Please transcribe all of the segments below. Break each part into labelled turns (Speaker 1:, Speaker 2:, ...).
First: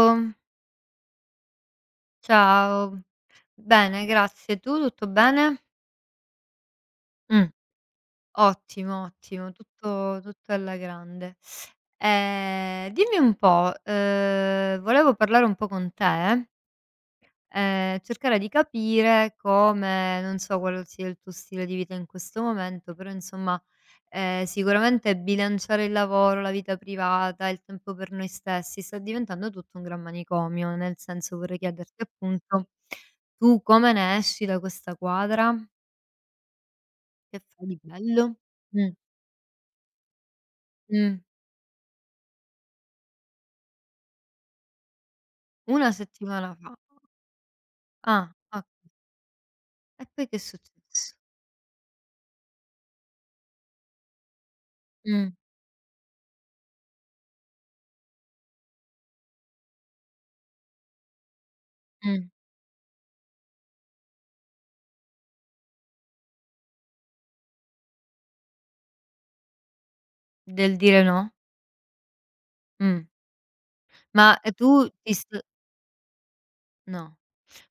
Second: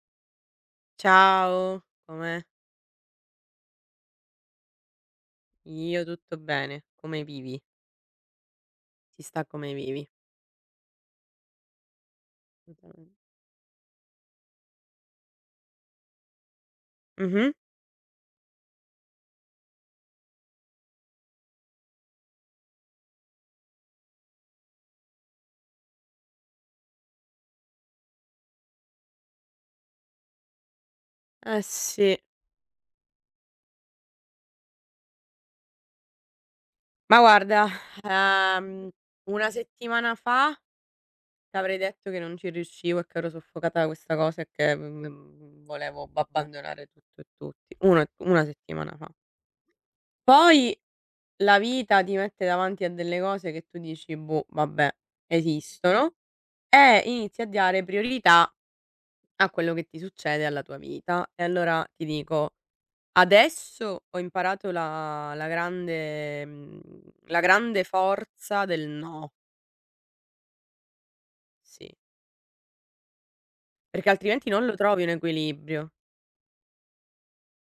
Speaker 1: Ciao.
Speaker 2: Ciao, com'è?
Speaker 1: Ciao. Bene, grazie. Tu tutto bene?
Speaker 2: Io tutto bene. Come
Speaker 1: Mh.
Speaker 2: vivi?
Speaker 1: Ottimo,
Speaker 2: Si sta
Speaker 1: ottimo,
Speaker 2: come vivi.
Speaker 1: tutto alla grande.
Speaker 2: Assolutamente.
Speaker 1: Dimmi un po', volevo parlare un po' con te.
Speaker 2: Mh-mh.
Speaker 1: Cercare di capire come, non so qual sia il tuo stile di vita in questo momento, però insomma, sicuramente bilanciare il lavoro, la vita privata, il tempo per noi stessi, sta diventando tutto un gran manicomio. Nel senso, vorrei
Speaker 2: Eh
Speaker 1: chiederti
Speaker 2: sì.
Speaker 1: appunto, tu come ne esci da questa quadra?
Speaker 2: Ma
Speaker 1: Che
Speaker 2: guarda,
Speaker 1: fai di bello?
Speaker 2: ehm,
Speaker 1: Mh,
Speaker 2: una settimana fa
Speaker 1: mh.
Speaker 2: t'avrei detto che non ci riuscivo e che ero soffocata da questa cosa e che
Speaker 1: una
Speaker 2: volevo b
Speaker 1: settimana fa.
Speaker 2: abbandonare tutto e tutti. Una
Speaker 1: Ah,
Speaker 2: una
Speaker 1: okay.
Speaker 2: settimana fa.
Speaker 1: E poi che è
Speaker 2: Poi
Speaker 1: successo?
Speaker 2: la vita ti mette davanti a delle cose che tu dici: "Boh, vabbè,
Speaker 1: Mh,
Speaker 2: esistono", e inizi a dare priorità a quello che ti succede, alla tua vita. E allora ti
Speaker 1: mh.
Speaker 2: dico, adesso ho imparato la grande forza del no,
Speaker 1: Del dire no?
Speaker 2: sì,
Speaker 1: Mh.
Speaker 2: perché
Speaker 1: Ma,
Speaker 2: altrimenti non
Speaker 1: tu
Speaker 2: lo trovi un
Speaker 1: ti st
Speaker 2: equilibrio.
Speaker 1: no.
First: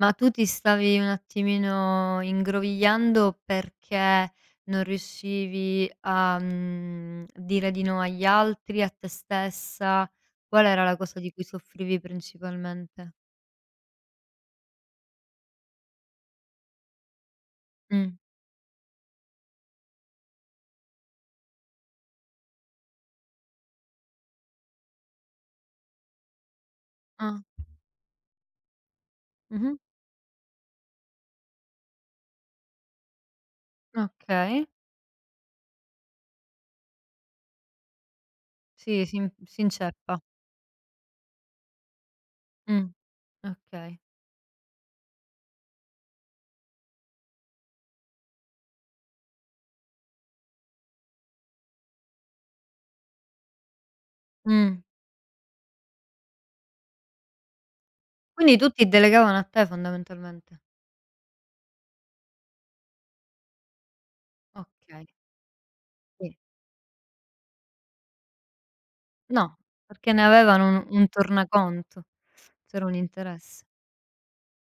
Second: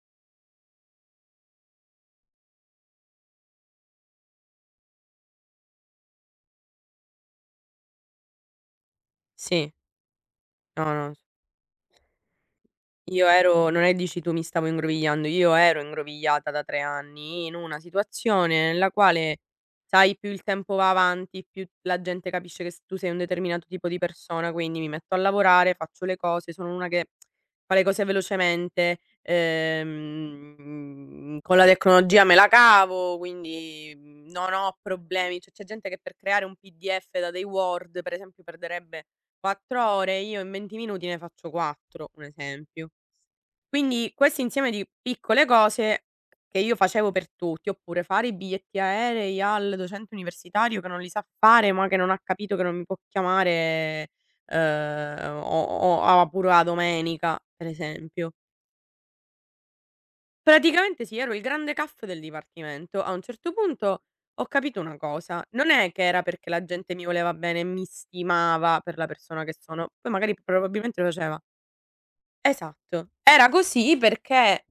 Speaker 1: Ma tu ti stavi un attimino ingrovigliando perché non riuscivi a, dire di no agli altri, a te
Speaker 2: Sì,
Speaker 1: stessa? Qual era
Speaker 2: no,
Speaker 1: la
Speaker 2: no.
Speaker 1: cosa di cui soffrivi principalmente?
Speaker 2: Io ero non è dici tu mi stavo ingrovigliando, io ero ingrovigliata da 3 anni in una
Speaker 1: Mh.
Speaker 2: situazione nella quale, sai, più il tempo va avanti, più la gente capisce che s tu sei un determinato tipo di persona, quindi mi metto a lavorare, faccio le cose, sono una che
Speaker 1: Ah.
Speaker 2: fa le cose velocemente,
Speaker 1: Mh-mh.
Speaker 2: con la tecnologia me la cavo, quindi non
Speaker 1: Okay.
Speaker 2: ho problemi. Cioè, c'è gente che per creare un PDF da dei Word, per esempio, perderebbe
Speaker 1: Sì, si
Speaker 2: 4
Speaker 1: inceppa.
Speaker 2: ore, io in 20 minuti ne faccio 4, un
Speaker 1: Mh.
Speaker 2: esempio.
Speaker 1: Okay.
Speaker 2: Quindi questo insieme di piccole cose che io facevo per tutti, oppure fare i biglietti aerei al docente universitario che non li sa fare, ma che non ha capito che non mi può chiamare,
Speaker 1: Mh.
Speaker 2: o a pure a domenica, per esempio.
Speaker 1: Quindi tutti delegavano a te fondamentalmente.
Speaker 2: Praticamente sì, ero il grande CAF del dipartimento. A un certo punto ho capito una
Speaker 1: Okay,
Speaker 2: cosa: non è che era
Speaker 1: sì.
Speaker 2: perché la gente mi voleva bene e mi stimava per la persona che
Speaker 1: No,
Speaker 2: sono, poi
Speaker 1: perché ne
Speaker 2: magari
Speaker 1: avevano un
Speaker 2: probabilmente lo
Speaker 1: un
Speaker 2: faceva.
Speaker 1: tornaconto. C'era un
Speaker 2: Esatto. Era
Speaker 1: interesse.
Speaker 2: così perché.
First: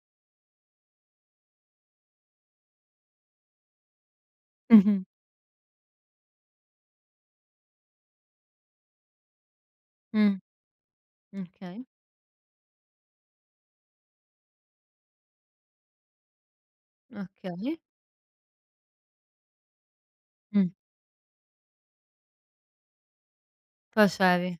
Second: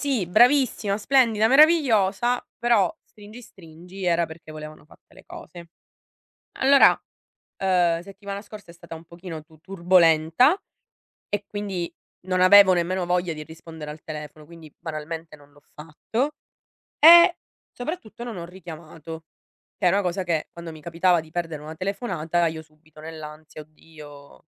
Speaker 2: Sì, bravissima, splendida, meravigliosa, però stringi stringi era perché volevano
Speaker 1: Mh-mh.
Speaker 2: fatte le cose. Allora, settimana scorsa è stata un pochino tu
Speaker 1: Mh.
Speaker 2: turbolenta e
Speaker 1: Okay,
Speaker 2: quindi non avevo nemmeno voglia di rispondere al telefono, quindi banalmente non l'ho fatto e
Speaker 1: okay.
Speaker 2: soprattutto non ho richiamato, che è una cosa che
Speaker 1: Mh,
Speaker 2: quando mi capitava di perdere una telefonata io subito nell'ansia: "Oddio".
Speaker 1: facevi,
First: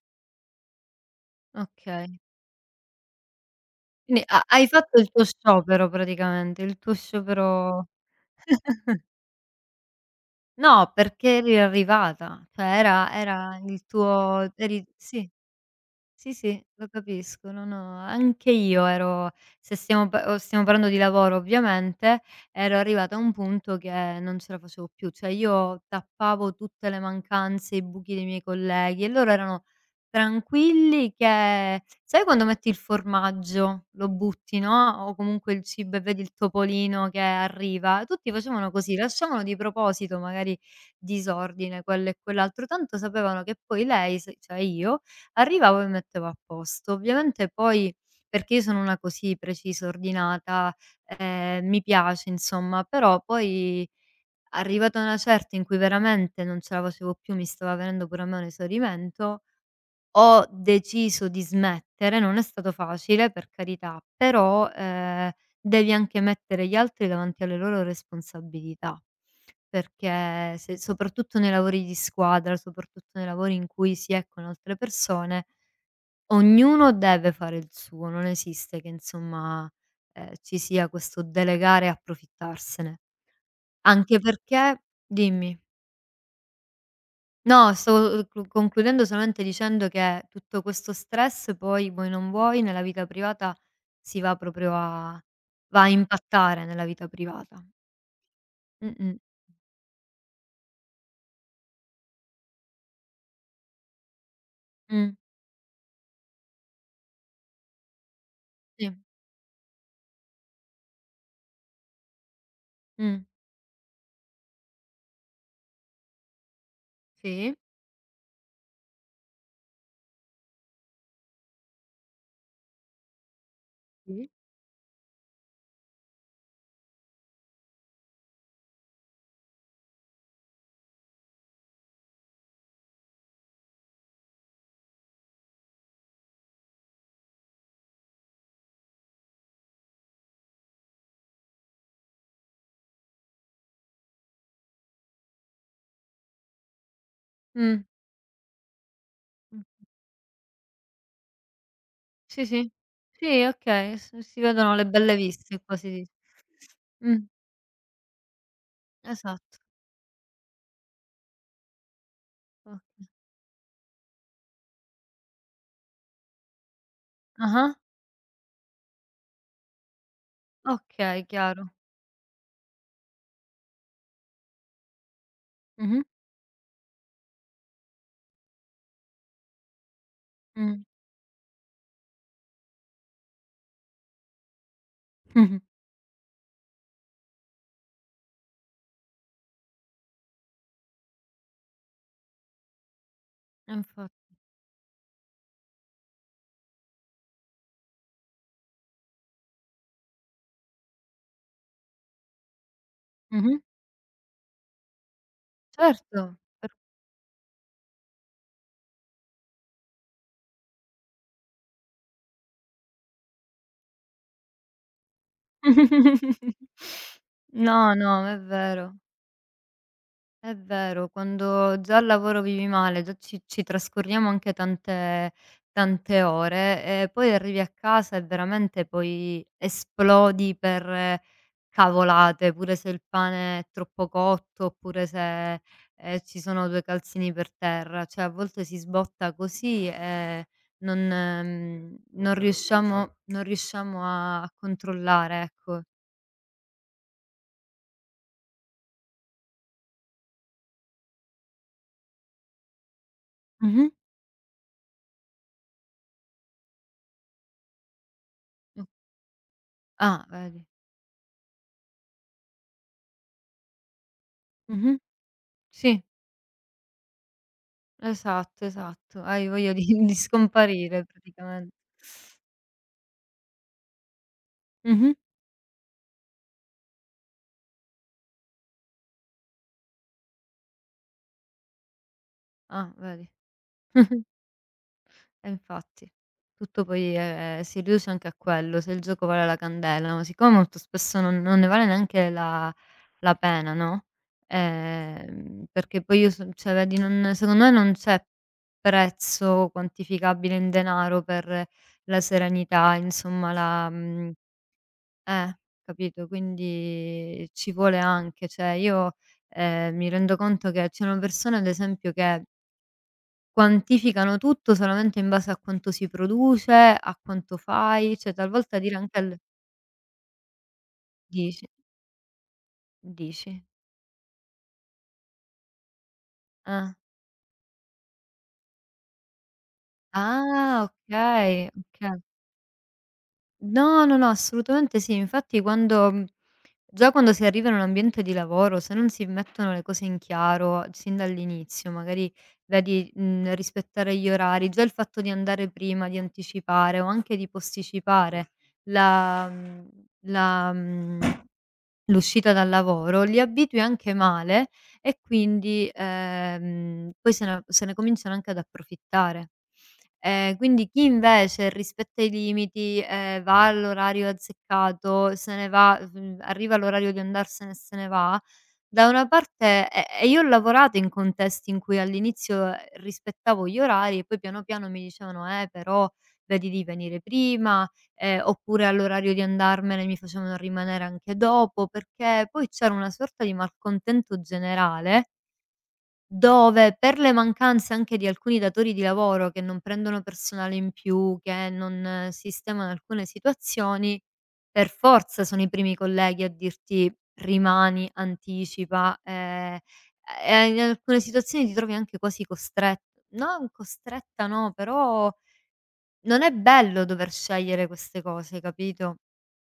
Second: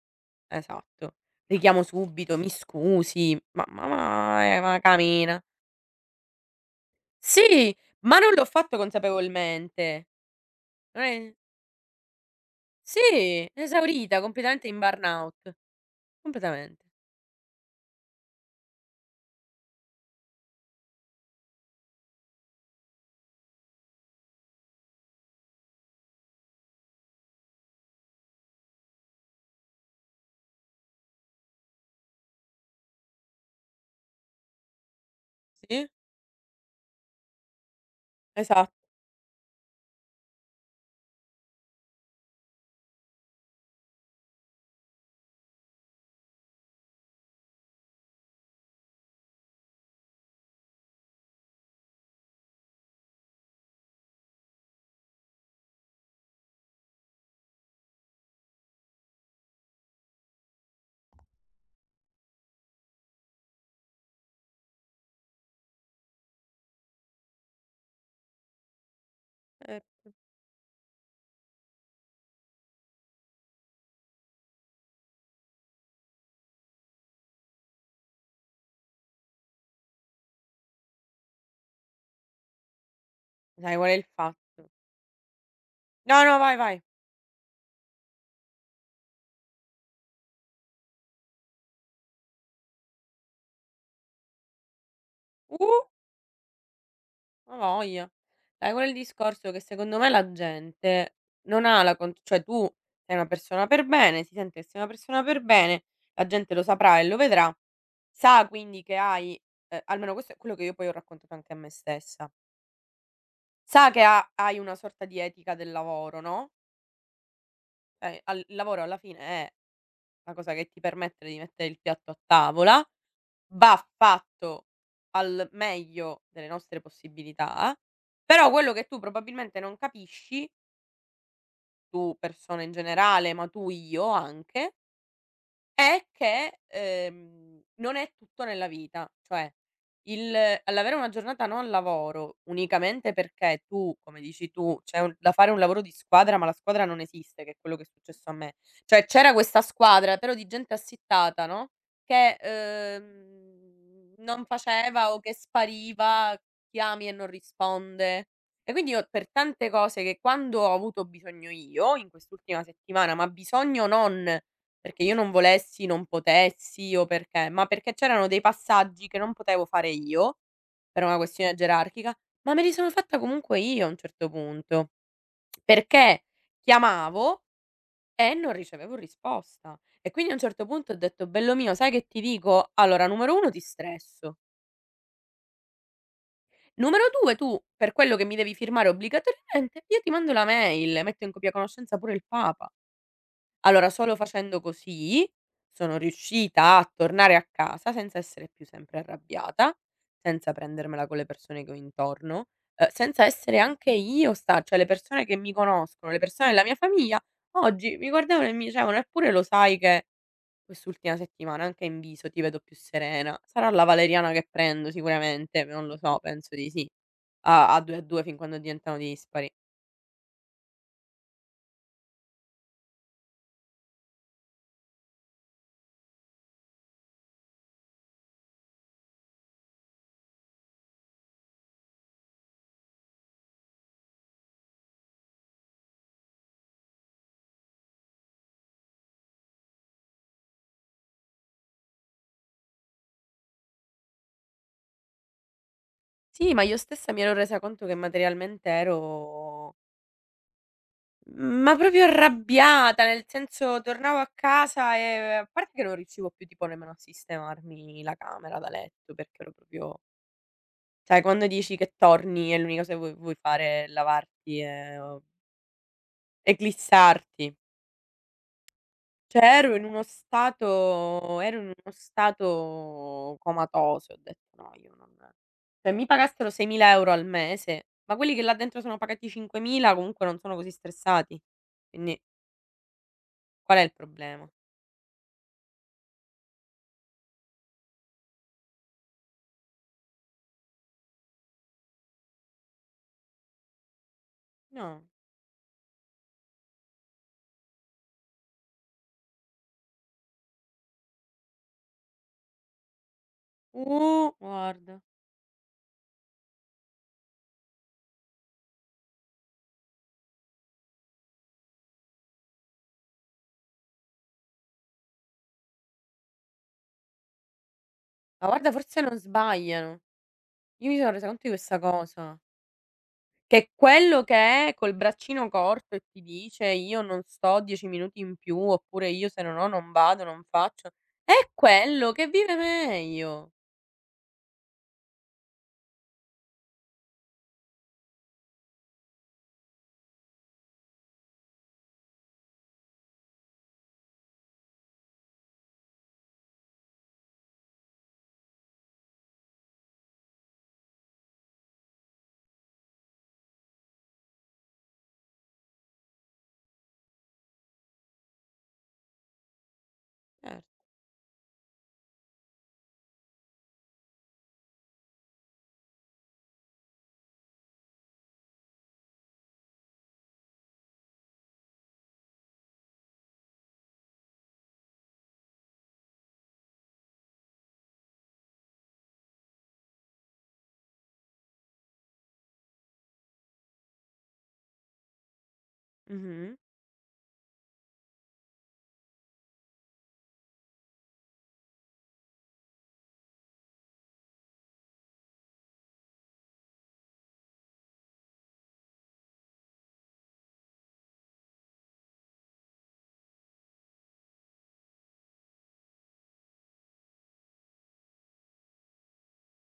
Speaker 2: Esatto. Richiamo
Speaker 1: okay.
Speaker 2: subito, mi scusi,
Speaker 1: Quindi ha hai
Speaker 2: ma
Speaker 1: fatto il tuo
Speaker 2: camina.
Speaker 1: sciopero praticamente, il tuo
Speaker 2: Sì,
Speaker 1: sciopero.
Speaker 2: ma non l'ho fatto consapevolmente.
Speaker 1: No,
Speaker 2: Non è.
Speaker 1: perché eri arrivata, cioè
Speaker 2: Sì,
Speaker 1: era il
Speaker 2: esaurita,
Speaker 1: tuo,
Speaker 2: completamente in
Speaker 1: eri sì.
Speaker 2: burnout,
Speaker 1: Sì, sì,
Speaker 2: completamente.
Speaker 1: lo capisco. No, no, anche io ero, se stiamo pa o stiamo parlando di lavoro ovviamente, ero arrivata a un punto che non ce la facevo più, cioè io tappavo tutte le mancanze, i buchi dei miei colleghi e loro erano tranquilli che, sai, quando metti il formaggio, lo butti, no, o comunque il
Speaker 2: Sì,
Speaker 1: cibo e vedi il topolino che arriva? Tutti facevano
Speaker 2: esatto.
Speaker 1: così, lasciavano di proposito magari disordine, quello e quell'altro, tanto sapevano che poi lei, s cioè io, arrivavo e mettevo a posto. Ovviamente poi, perché io sono una così precisa, ordinata, mi piace insomma, però poi arrivata a una certa in cui veramente non ce la facevo più, mi stava venendo pure a me un esaurimento, ho deciso di smettere. Non è stato facile, per carità, però, devi anche mettere gli altri davanti alle loro responsabilità,
Speaker 2: Eh,
Speaker 1: perché se, soprattutto nei lavori di squadra, soprattutto nei lavori in cui si è con altre persone, ognuno deve fare il suo, non esiste che insomma, ci sia questo delegare e approfittarsene.
Speaker 2: sai qual è il
Speaker 1: Anche
Speaker 2: fatto?
Speaker 1: perché, dimmi.
Speaker 2: No, no, vai, vai.
Speaker 1: No, stavo, clu concludendo solamente dicendo che tutto questo stress poi, vuoi non vuoi, nella vita privata si va proprio a,
Speaker 2: Uh,
Speaker 1: va a impattare nella vita
Speaker 2: a
Speaker 1: privata.
Speaker 2: voglia. Sai qual è il
Speaker 1: Mh-mh.
Speaker 2: discorso? Che secondo me la gente non ha la con cioè tu sei una persona per bene, si sente che sei una
Speaker 1: Mh.
Speaker 2: persona per bene, la gente lo saprà e lo vedrà, sa quindi
Speaker 1: Sì.
Speaker 2: che hai. Almeno questo è quello che io poi ho raccontato anche a me stessa.
Speaker 1: Mh.
Speaker 2: Sa che ha hai una sorta di etica del lavoro, no,
Speaker 1: Sì.
Speaker 2: cioè al il lavoro alla fine è la cosa che ti permette di mettere il piatto a tavola, va
Speaker 1: Sì.
Speaker 2: fatto al meglio delle nostre possibilità, però quello che tu probabilmente non capisci, tu persona in generale, ma tu io anche, è che, non è tutto nella vita, cioè il l'avere una giornata non lavoro unicamente perché tu, come dici tu, c'è un da fare un lavoro di squadra, ma la squadra non esiste, che è quello
Speaker 1: Mh.
Speaker 2: che è successo a me. Cioè c'era
Speaker 1: Mh.
Speaker 2: questa squadra però di gente assittata, no, che,
Speaker 1: Sì, sì. Sì, okay, s si
Speaker 2: non
Speaker 1: vedono le
Speaker 2: faceva
Speaker 1: belle
Speaker 2: o che
Speaker 1: viste quasi di,
Speaker 2: spariva, chiami e
Speaker 1: mh.
Speaker 2: non risponde. E quindi io per
Speaker 1: Esatto.
Speaker 2: tante cose che quando ho avuto bisogno io, in quest'ultima
Speaker 1: Okay.
Speaker 2: settimana, ma bisogno non perché io non volessi, non potessi o perché, ma
Speaker 1: Ah-ah.
Speaker 2: perché c'erano dei passaggi che non potevo fare io, per una
Speaker 1: Okay,
Speaker 2: questione
Speaker 1: chiaro.
Speaker 2: gerarchica, ma me li sono fatta comunque io a un certo punto,
Speaker 1: Mh-mh.
Speaker 2: perché chiamavo e non ricevevo risposta. E quindi a un certo
Speaker 1: Mh.
Speaker 2: punto ho detto: "Bello mio, sai che ti dico? Allora, numero 1 ti stresso,
Speaker 1: Mh-mh.
Speaker 2: numero 2 tu per quello che mi devi firmare obbligatoriamente, io ti mando la mail, metto in copia conoscenza pure il papa".
Speaker 1: E
Speaker 2: Allora, solo
Speaker 1: infatti.
Speaker 2: facendo così sono riuscita a tornare a casa senza essere più sempre arrabbiata, senza prendermela con le persone che ho intorno, senza essere
Speaker 1: Mh-mh.
Speaker 2: anche io sta cioè le persone che mi conoscono, le
Speaker 1: Certo,
Speaker 2: persone della
Speaker 1: per.
Speaker 2: mia famiglia, oggi mi guardavano e mi dicevano: "Eppure lo sai che quest'ultima settimana anche in viso ti vedo più serena. Sarà la valeriana che prendo sicuramente." Non lo so, penso di sì. A
Speaker 1: No,
Speaker 2: 2 a 2
Speaker 1: no,
Speaker 2: fin
Speaker 1: è
Speaker 2: quando diventano
Speaker 1: vero.
Speaker 2: dispari.
Speaker 1: È vero, quando già al lavoro vivi male, già ci trascorriamo anche tante ore e poi arrivi a casa e veramente poi esplodi per, cavolate, pure se il pane è troppo cotto, oppure se, ci sono 2 calzini per terra. Cioè, a volte si sbotta così e non, non riusciamo a controllare, ecco.
Speaker 2: Sì, ma io stessa mi ero resa conto che materialmente ero ma proprio arrabbiata, nel senso
Speaker 1: Mh-mh.
Speaker 2: tornavo a casa e a parte che non riuscivo più tipo nemmeno a sistemarmi la camera da
Speaker 1: Mh.
Speaker 2: letto, perché ero proprio
Speaker 1: Ah, vedi.
Speaker 2: sai quando dici che torni e l'unica cosa che vuoi fare è lavarti
Speaker 1: Mh-mh.
Speaker 2: o
Speaker 1: Sì.
Speaker 2: eclissarti.
Speaker 1: Esatto, esatto.
Speaker 2: Cioè
Speaker 1: Hai voglia di di scomparire
Speaker 2: ero in
Speaker 1: praticamen
Speaker 2: uno stato comatoso, ho detto: "No, io non".
Speaker 1: mh-mh.
Speaker 2: Cioè mi pagassero 6.000 € al mese, ma quelli che là dentro sono pagati 5.000 comunque non sono così stressati. Quindi
Speaker 1: Ah, vedi.
Speaker 2: qual è il problema?
Speaker 1: E infatti. Tutto poi, si riduce anche a quello, se il gioco vale la candela, ma siccome molto spesso non ne vale neanche la pena, no,
Speaker 2: No.
Speaker 1: perché poi io son cioè vedi, non, secondo me non c'è prezzo quantificabile in denaro per la serenità, insomma la mhmm.
Speaker 2: Guarda.
Speaker 1: Eh, capito, quindi ci vuole anche, cioè io, mi rendo conto che c'erano persone ad esempio che quantificano tutto solamente in base a quanto si produce, a quanto fai, cioè
Speaker 2: Ma guarda
Speaker 1: talvolta dire
Speaker 2: forse non
Speaker 1: anche al,
Speaker 2: sbagliano. Io mi sono resa conto di
Speaker 1: dici?
Speaker 2: questa cosa.
Speaker 1: Dici?
Speaker 2: Che quello che è col braccino corto e ti dice:
Speaker 1: Ah.
Speaker 2: "Io non sto 10 minuti in più", oppure "Io se non ho non vado, non
Speaker 1: Ah,
Speaker 2: faccio", è
Speaker 1: okay,
Speaker 2: quello
Speaker 1: oka
Speaker 2: che vive meglio.
Speaker 1: no, no, no, assolutamente sì. Infatti quando, già quando si arriva in un ambiente di lavoro, se non si mettono le cose in chiaro sin dall'inizio, magari vedi, rispettare gli orari, già il fatto di andare prima, di anticipare o anche di posticipare la mhmm, la mhmm, l'uscita dal lavoro, li abitui anche male e quindi, poi se ne cominciano anche ad approfittare.
Speaker 2: Cer
Speaker 1: Quindi chi invece rispetta i limiti, va all'orario azzeccato, se ne va, arriva all'orario di andarsene e se ne va, da una parte, e io ho lavorato in contesti in cui all'inizio, rispettavo gli orari e poi piano piano mi dicevano: però vedi di venire prima", oppure all'orario di andarmene mi facevano rimanere anche dopo, perché poi c'era una sorta di malcontento generale
Speaker 2: Mh-mh.
Speaker 1: dove, per le mancanze anche di alcuni datori di lavoro che non prendono personale in più, che non, sistemano alcune situazioni, per forza sono i primi colleghi a dirti: "Rimani, anticipa", e in alcune situazioni ti trovi anche quasi costret non costretta no, però non è bello dover scegliere queste cose, capito?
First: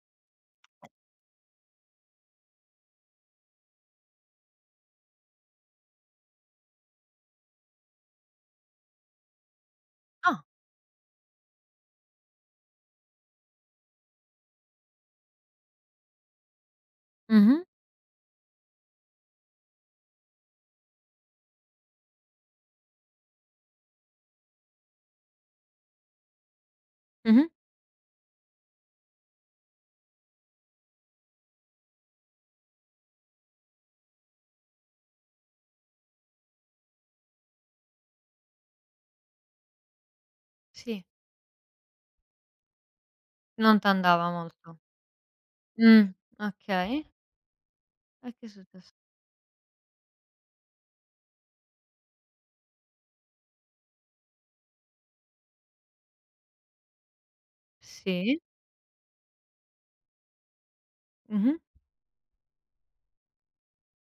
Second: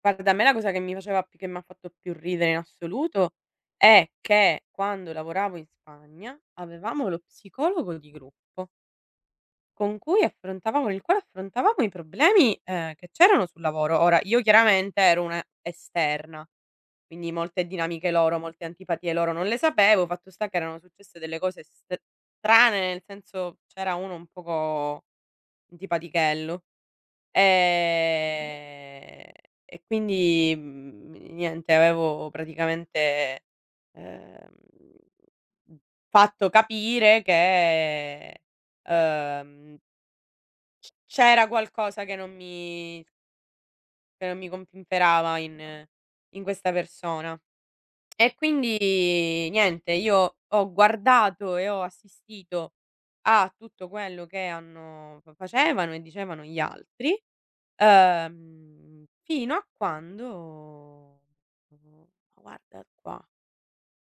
Speaker 2: Guarda, a me la cosa che mi faceva più che m'ha fatto più ridere in assoluto è che quando lavoravo in Spagna avevamo lo psicologo di gruppo. Con cui
Speaker 1: Ah,
Speaker 2: affrontavamo nel quale affrontavamo i problemi, che c'erano sul lavoro. Ora, io chiaramente ero una esterna, quindi
Speaker 1: mh-mh,
Speaker 2: molte dinamiche loro, molte antipatie loro non le sapevo, fatto sta che erano successe delle cose st strane, nel senso c'era uno un poco antipatichello,
Speaker 1: mh-mh,
Speaker 2: ehm, e quindi niente avevo praticamente, ehm, fatto capire che, ehm
Speaker 1: sì,
Speaker 2: c'era qualcosa che non mi
Speaker 1: non t'andava molto.
Speaker 2: compimperava
Speaker 1: Mh,
Speaker 2: in questa
Speaker 1: okay.
Speaker 2: persona.
Speaker 1: E
Speaker 2: E
Speaker 1: che è successo?
Speaker 2: quindi niente, io ho guardato e ho assistito a tutto quello che hanno fa facevano e dicevano gli altri,
Speaker 1: Sì.
Speaker 2: fino a quando
Speaker 1: Mh-mh.
Speaker 2: ma guarda qua,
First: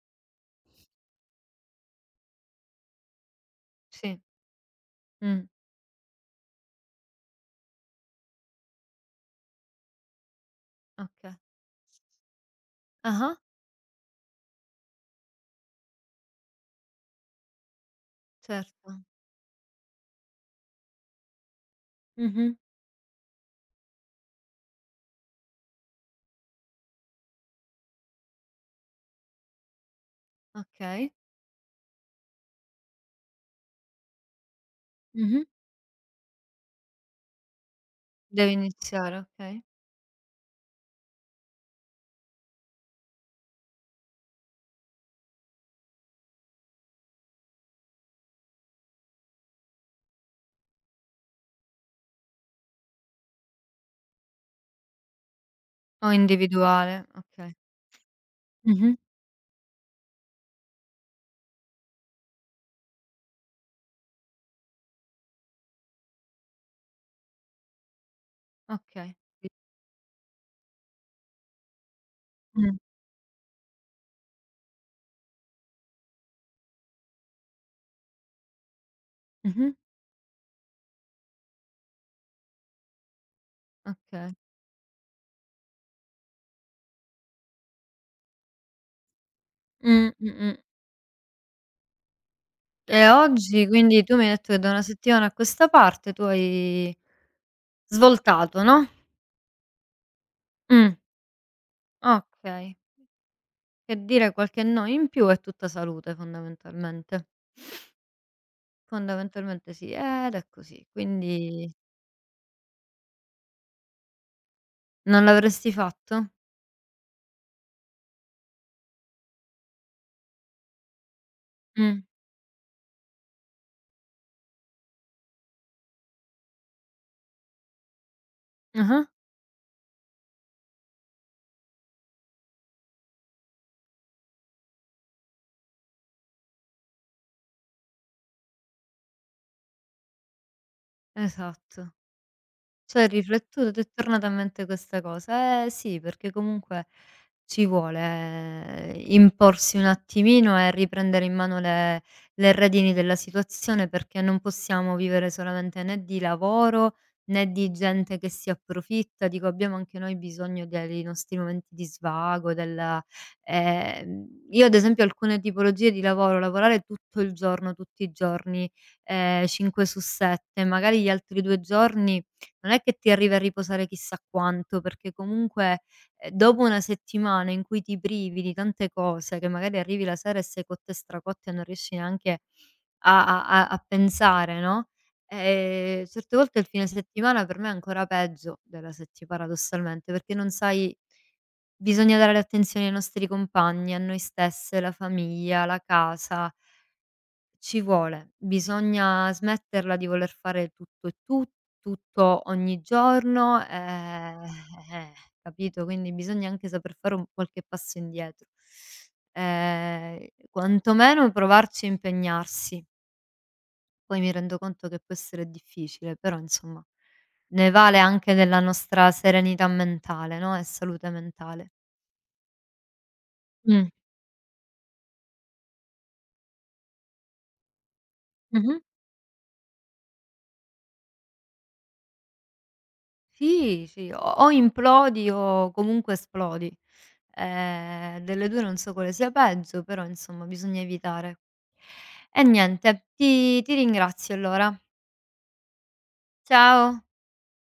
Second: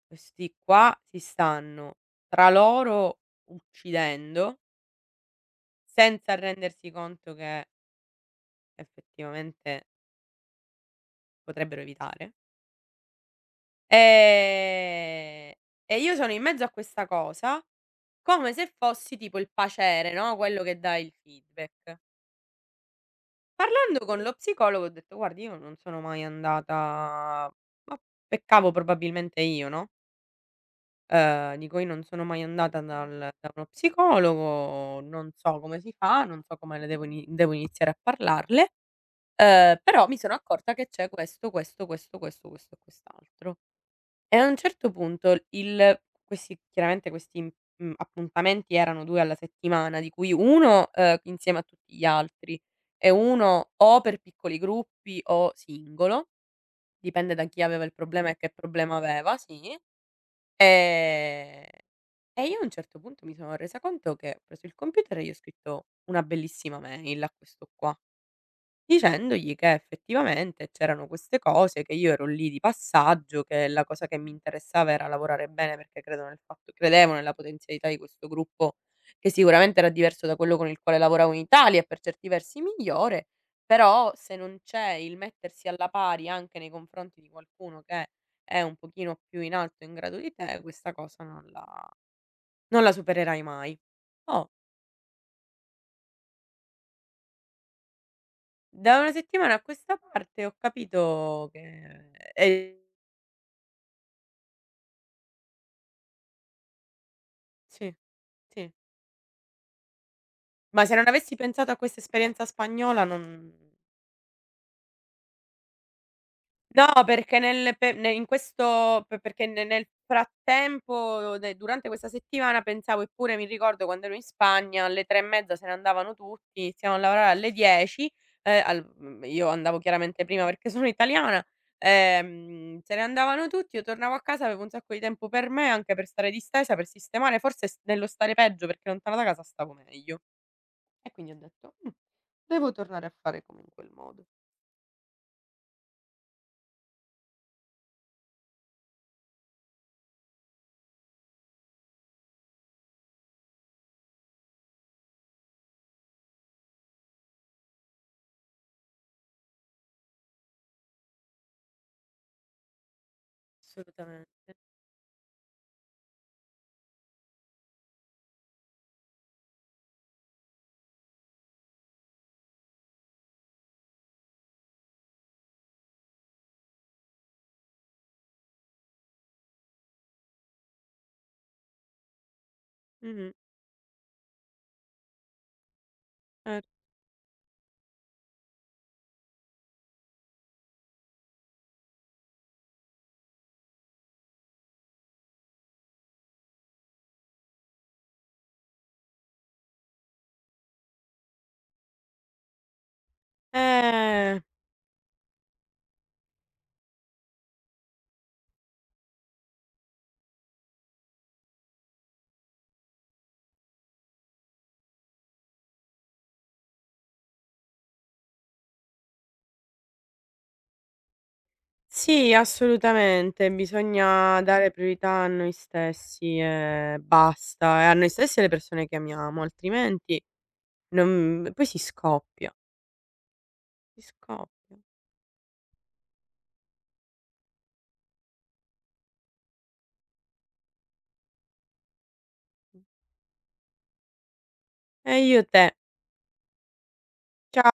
Speaker 2: questi qua si stanno tra loro
Speaker 1: Sì.
Speaker 2: uccidendo
Speaker 1: Mh.
Speaker 2: senza rendersi conto che effettivamente
Speaker 1: Okay.
Speaker 2: potrebbero evitare.
Speaker 1: Ah-ah.
Speaker 2: Ehm, e io sono in mezzo a questa cosa come se
Speaker 1: Certo.
Speaker 2: fossi tipo il paciere, no, quello che dà il feedback.
Speaker 1: Mh-mh.
Speaker 2: Parlando con lo psicologo ho detto: "Guardi io non sono mai andata", ma peccavo probabilmente io, no,
Speaker 1: Okay.
Speaker 2: dico: "Io non sono mai andata dal da uno psicologo, non
Speaker 1: Mh-mh.
Speaker 2: so come si fa, non so come le devo iniziare a
Speaker 1: Devi
Speaker 2: parlarle,
Speaker 1: iniziare, okay.
Speaker 2: però mi sono accorta che c'è questo, questo, questo, questo, questo e quest'altro". E a un certo punto l il questi chiaramente questi, appuntamenti erano 2 alla settimana, di cui 1, insieme a tutti gli altri e 1 o per piccoli gruppi o
Speaker 1: O
Speaker 2: singolo,
Speaker 1: individuale,
Speaker 2: dipende da
Speaker 1: okay.
Speaker 2: chi aveva il problema e che problema
Speaker 1: Mh-mh.
Speaker 2: aveva, sì. Ehm, e io a un certo punto mi sono resa conto che ho preso il computer e gli ho scritto una bellissima mail a questo qua.
Speaker 1: Okay.
Speaker 2: Dicendogli che effettivamente c'erano queste cose, che io ero lì di
Speaker 1: Mh.
Speaker 2: passaggio, che la cosa che mi interessava era lavorare bene perché credo nel fatto credevo nella potenzialità di questo gruppo, che
Speaker 1: Mh-mh.
Speaker 2: sicuramente era diverso da quello con il quale lavoravo in Italia e per certi versi migliore, però
Speaker 1: Okay.
Speaker 2: se non c'è il mettersi alla pari anche nei confronti di qualcuno che è un pochino più in alto in grado di
Speaker 1: Mh-mh.
Speaker 2: te, questa cosa non la
Speaker 1: E
Speaker 2: supererai
Speaker 1: oggi
Speaker 2: mai.
Speaker 1: quindi tu mi hai
Speaker 2: Oh,
Speaker 1: detto che da una settimana a questa parte tu hai svoltato, no?
Speaker 2: da una settimana a questa parte ho
Speaker 1: Mh.
Speaker 2: capito che è.
Speaker 1: Okay. Che dire qualche no in più è tutta salute fondamentalmente.
Speaker 2: Sì, sì.
Speaker 1: Fondamentalmente sì, ed è così.
Speaker 2: Ma se non avessi pensato
Speaker 1: Quindi
Speaker 2: a questa esperienza spagnola non.
Speaker 1: non l'avresti fatto?
Speaker 2: No, perché nel pe ne in questo pe perché ne nel frattempo de durante
Speaker 1: Mh.
Speaker 2: questa settimana pensavo eppure mi ricordo quando ero in Spagna alle 3 e mezza se ne andavano tutti, iniziavano a lavorare alle 10,
Speaker 1: Ah-ah.
Speaker 2: io andavo chiaramente prima perché sono italiana, se ne andavano tutti, io tornavo a casa, avevo un sacco di tempo per me, anche per stare distesa, per sistemare, forse s nello stare peggio perché lontana da casa stavo meglio. E quindi ho detto:
Speaker 1: Esatto.
Speaker 2: devo
Speaker 1: Cioè
Speaker 2: tornare
Speaker 1: hai
Speaker 2: a fare come in
Speaker 1: riflettuto, ti è
Speaker 2: quel modo".
Speaker 1: tornata a mente questa cosa. Eh sì, perché comunque ci vuole, imporsi un attimino e riprendere in mano le redini della situazione, perché non possiamo vivere solamente né di lavoro, né di gente che si approfitta. Dico, abbiamo anche noi bisogno dei nostri momenti di svago, della,
Speaker 2: Assolutamente.
Speaker 1: io ad esempio alcune tipologie di lavoro, lavorare tutto il giorno, tutti i giorni, 5 su 7, magari gli altri 2 giorni non è che ti arrivi a riposare chissà quanto, perché comunque, dopo una settimana in cui ti privi di tante cose, che magari arrivi la sera e sei cotta e stracotta e non riesci neanche a
Speaker 2: Mh-mh,
Speaker 1: pensare, no, certe volte
Speaker 2: cer
Speaker 1: il fine settimana per me è ancora peggio della settima paradossalmente, perché non sai, bisogna dare attenzione ai nostri compagni, a noi stesse, la famiglia, la casa. Ci vuole, bisogna smetterla di voler fare tutto e tu tutto ogni giorno,
Speaker 2: eh,
Speaker 1: eh, capito? Quindi bisogna anche saper fare un qualche passo indietro. Quantomeno provarci e impegnarsi. Poi mi rendo conto che può essere difficile, però insomma ne vale anche della nostra serenità mentale, no, e salute mentale.
Speaker 2: sì, assolutamente.
Speaker 1: Mh.
Speaker 2: Bisogna dare priorità a noi stessi e basta, e a noi stessi e alle
Speaker 1: Mh-mh.
Speaker 2: persone che amiamo, altrimenti non poi si scoppia,
Speaker 1: Sì,
Speaker 2: si
Speaker 1: sì, o
Speaker 2: scoppia.
Speaker 1: implodi o comunque esplodi. Delle 2 non so quale sia peggio, però insomma bisogna evitare. E niente, ti ringrazio allora.
Speaker 2: E io te.
Speaker 1: Ciao.
Speaker 2: Cia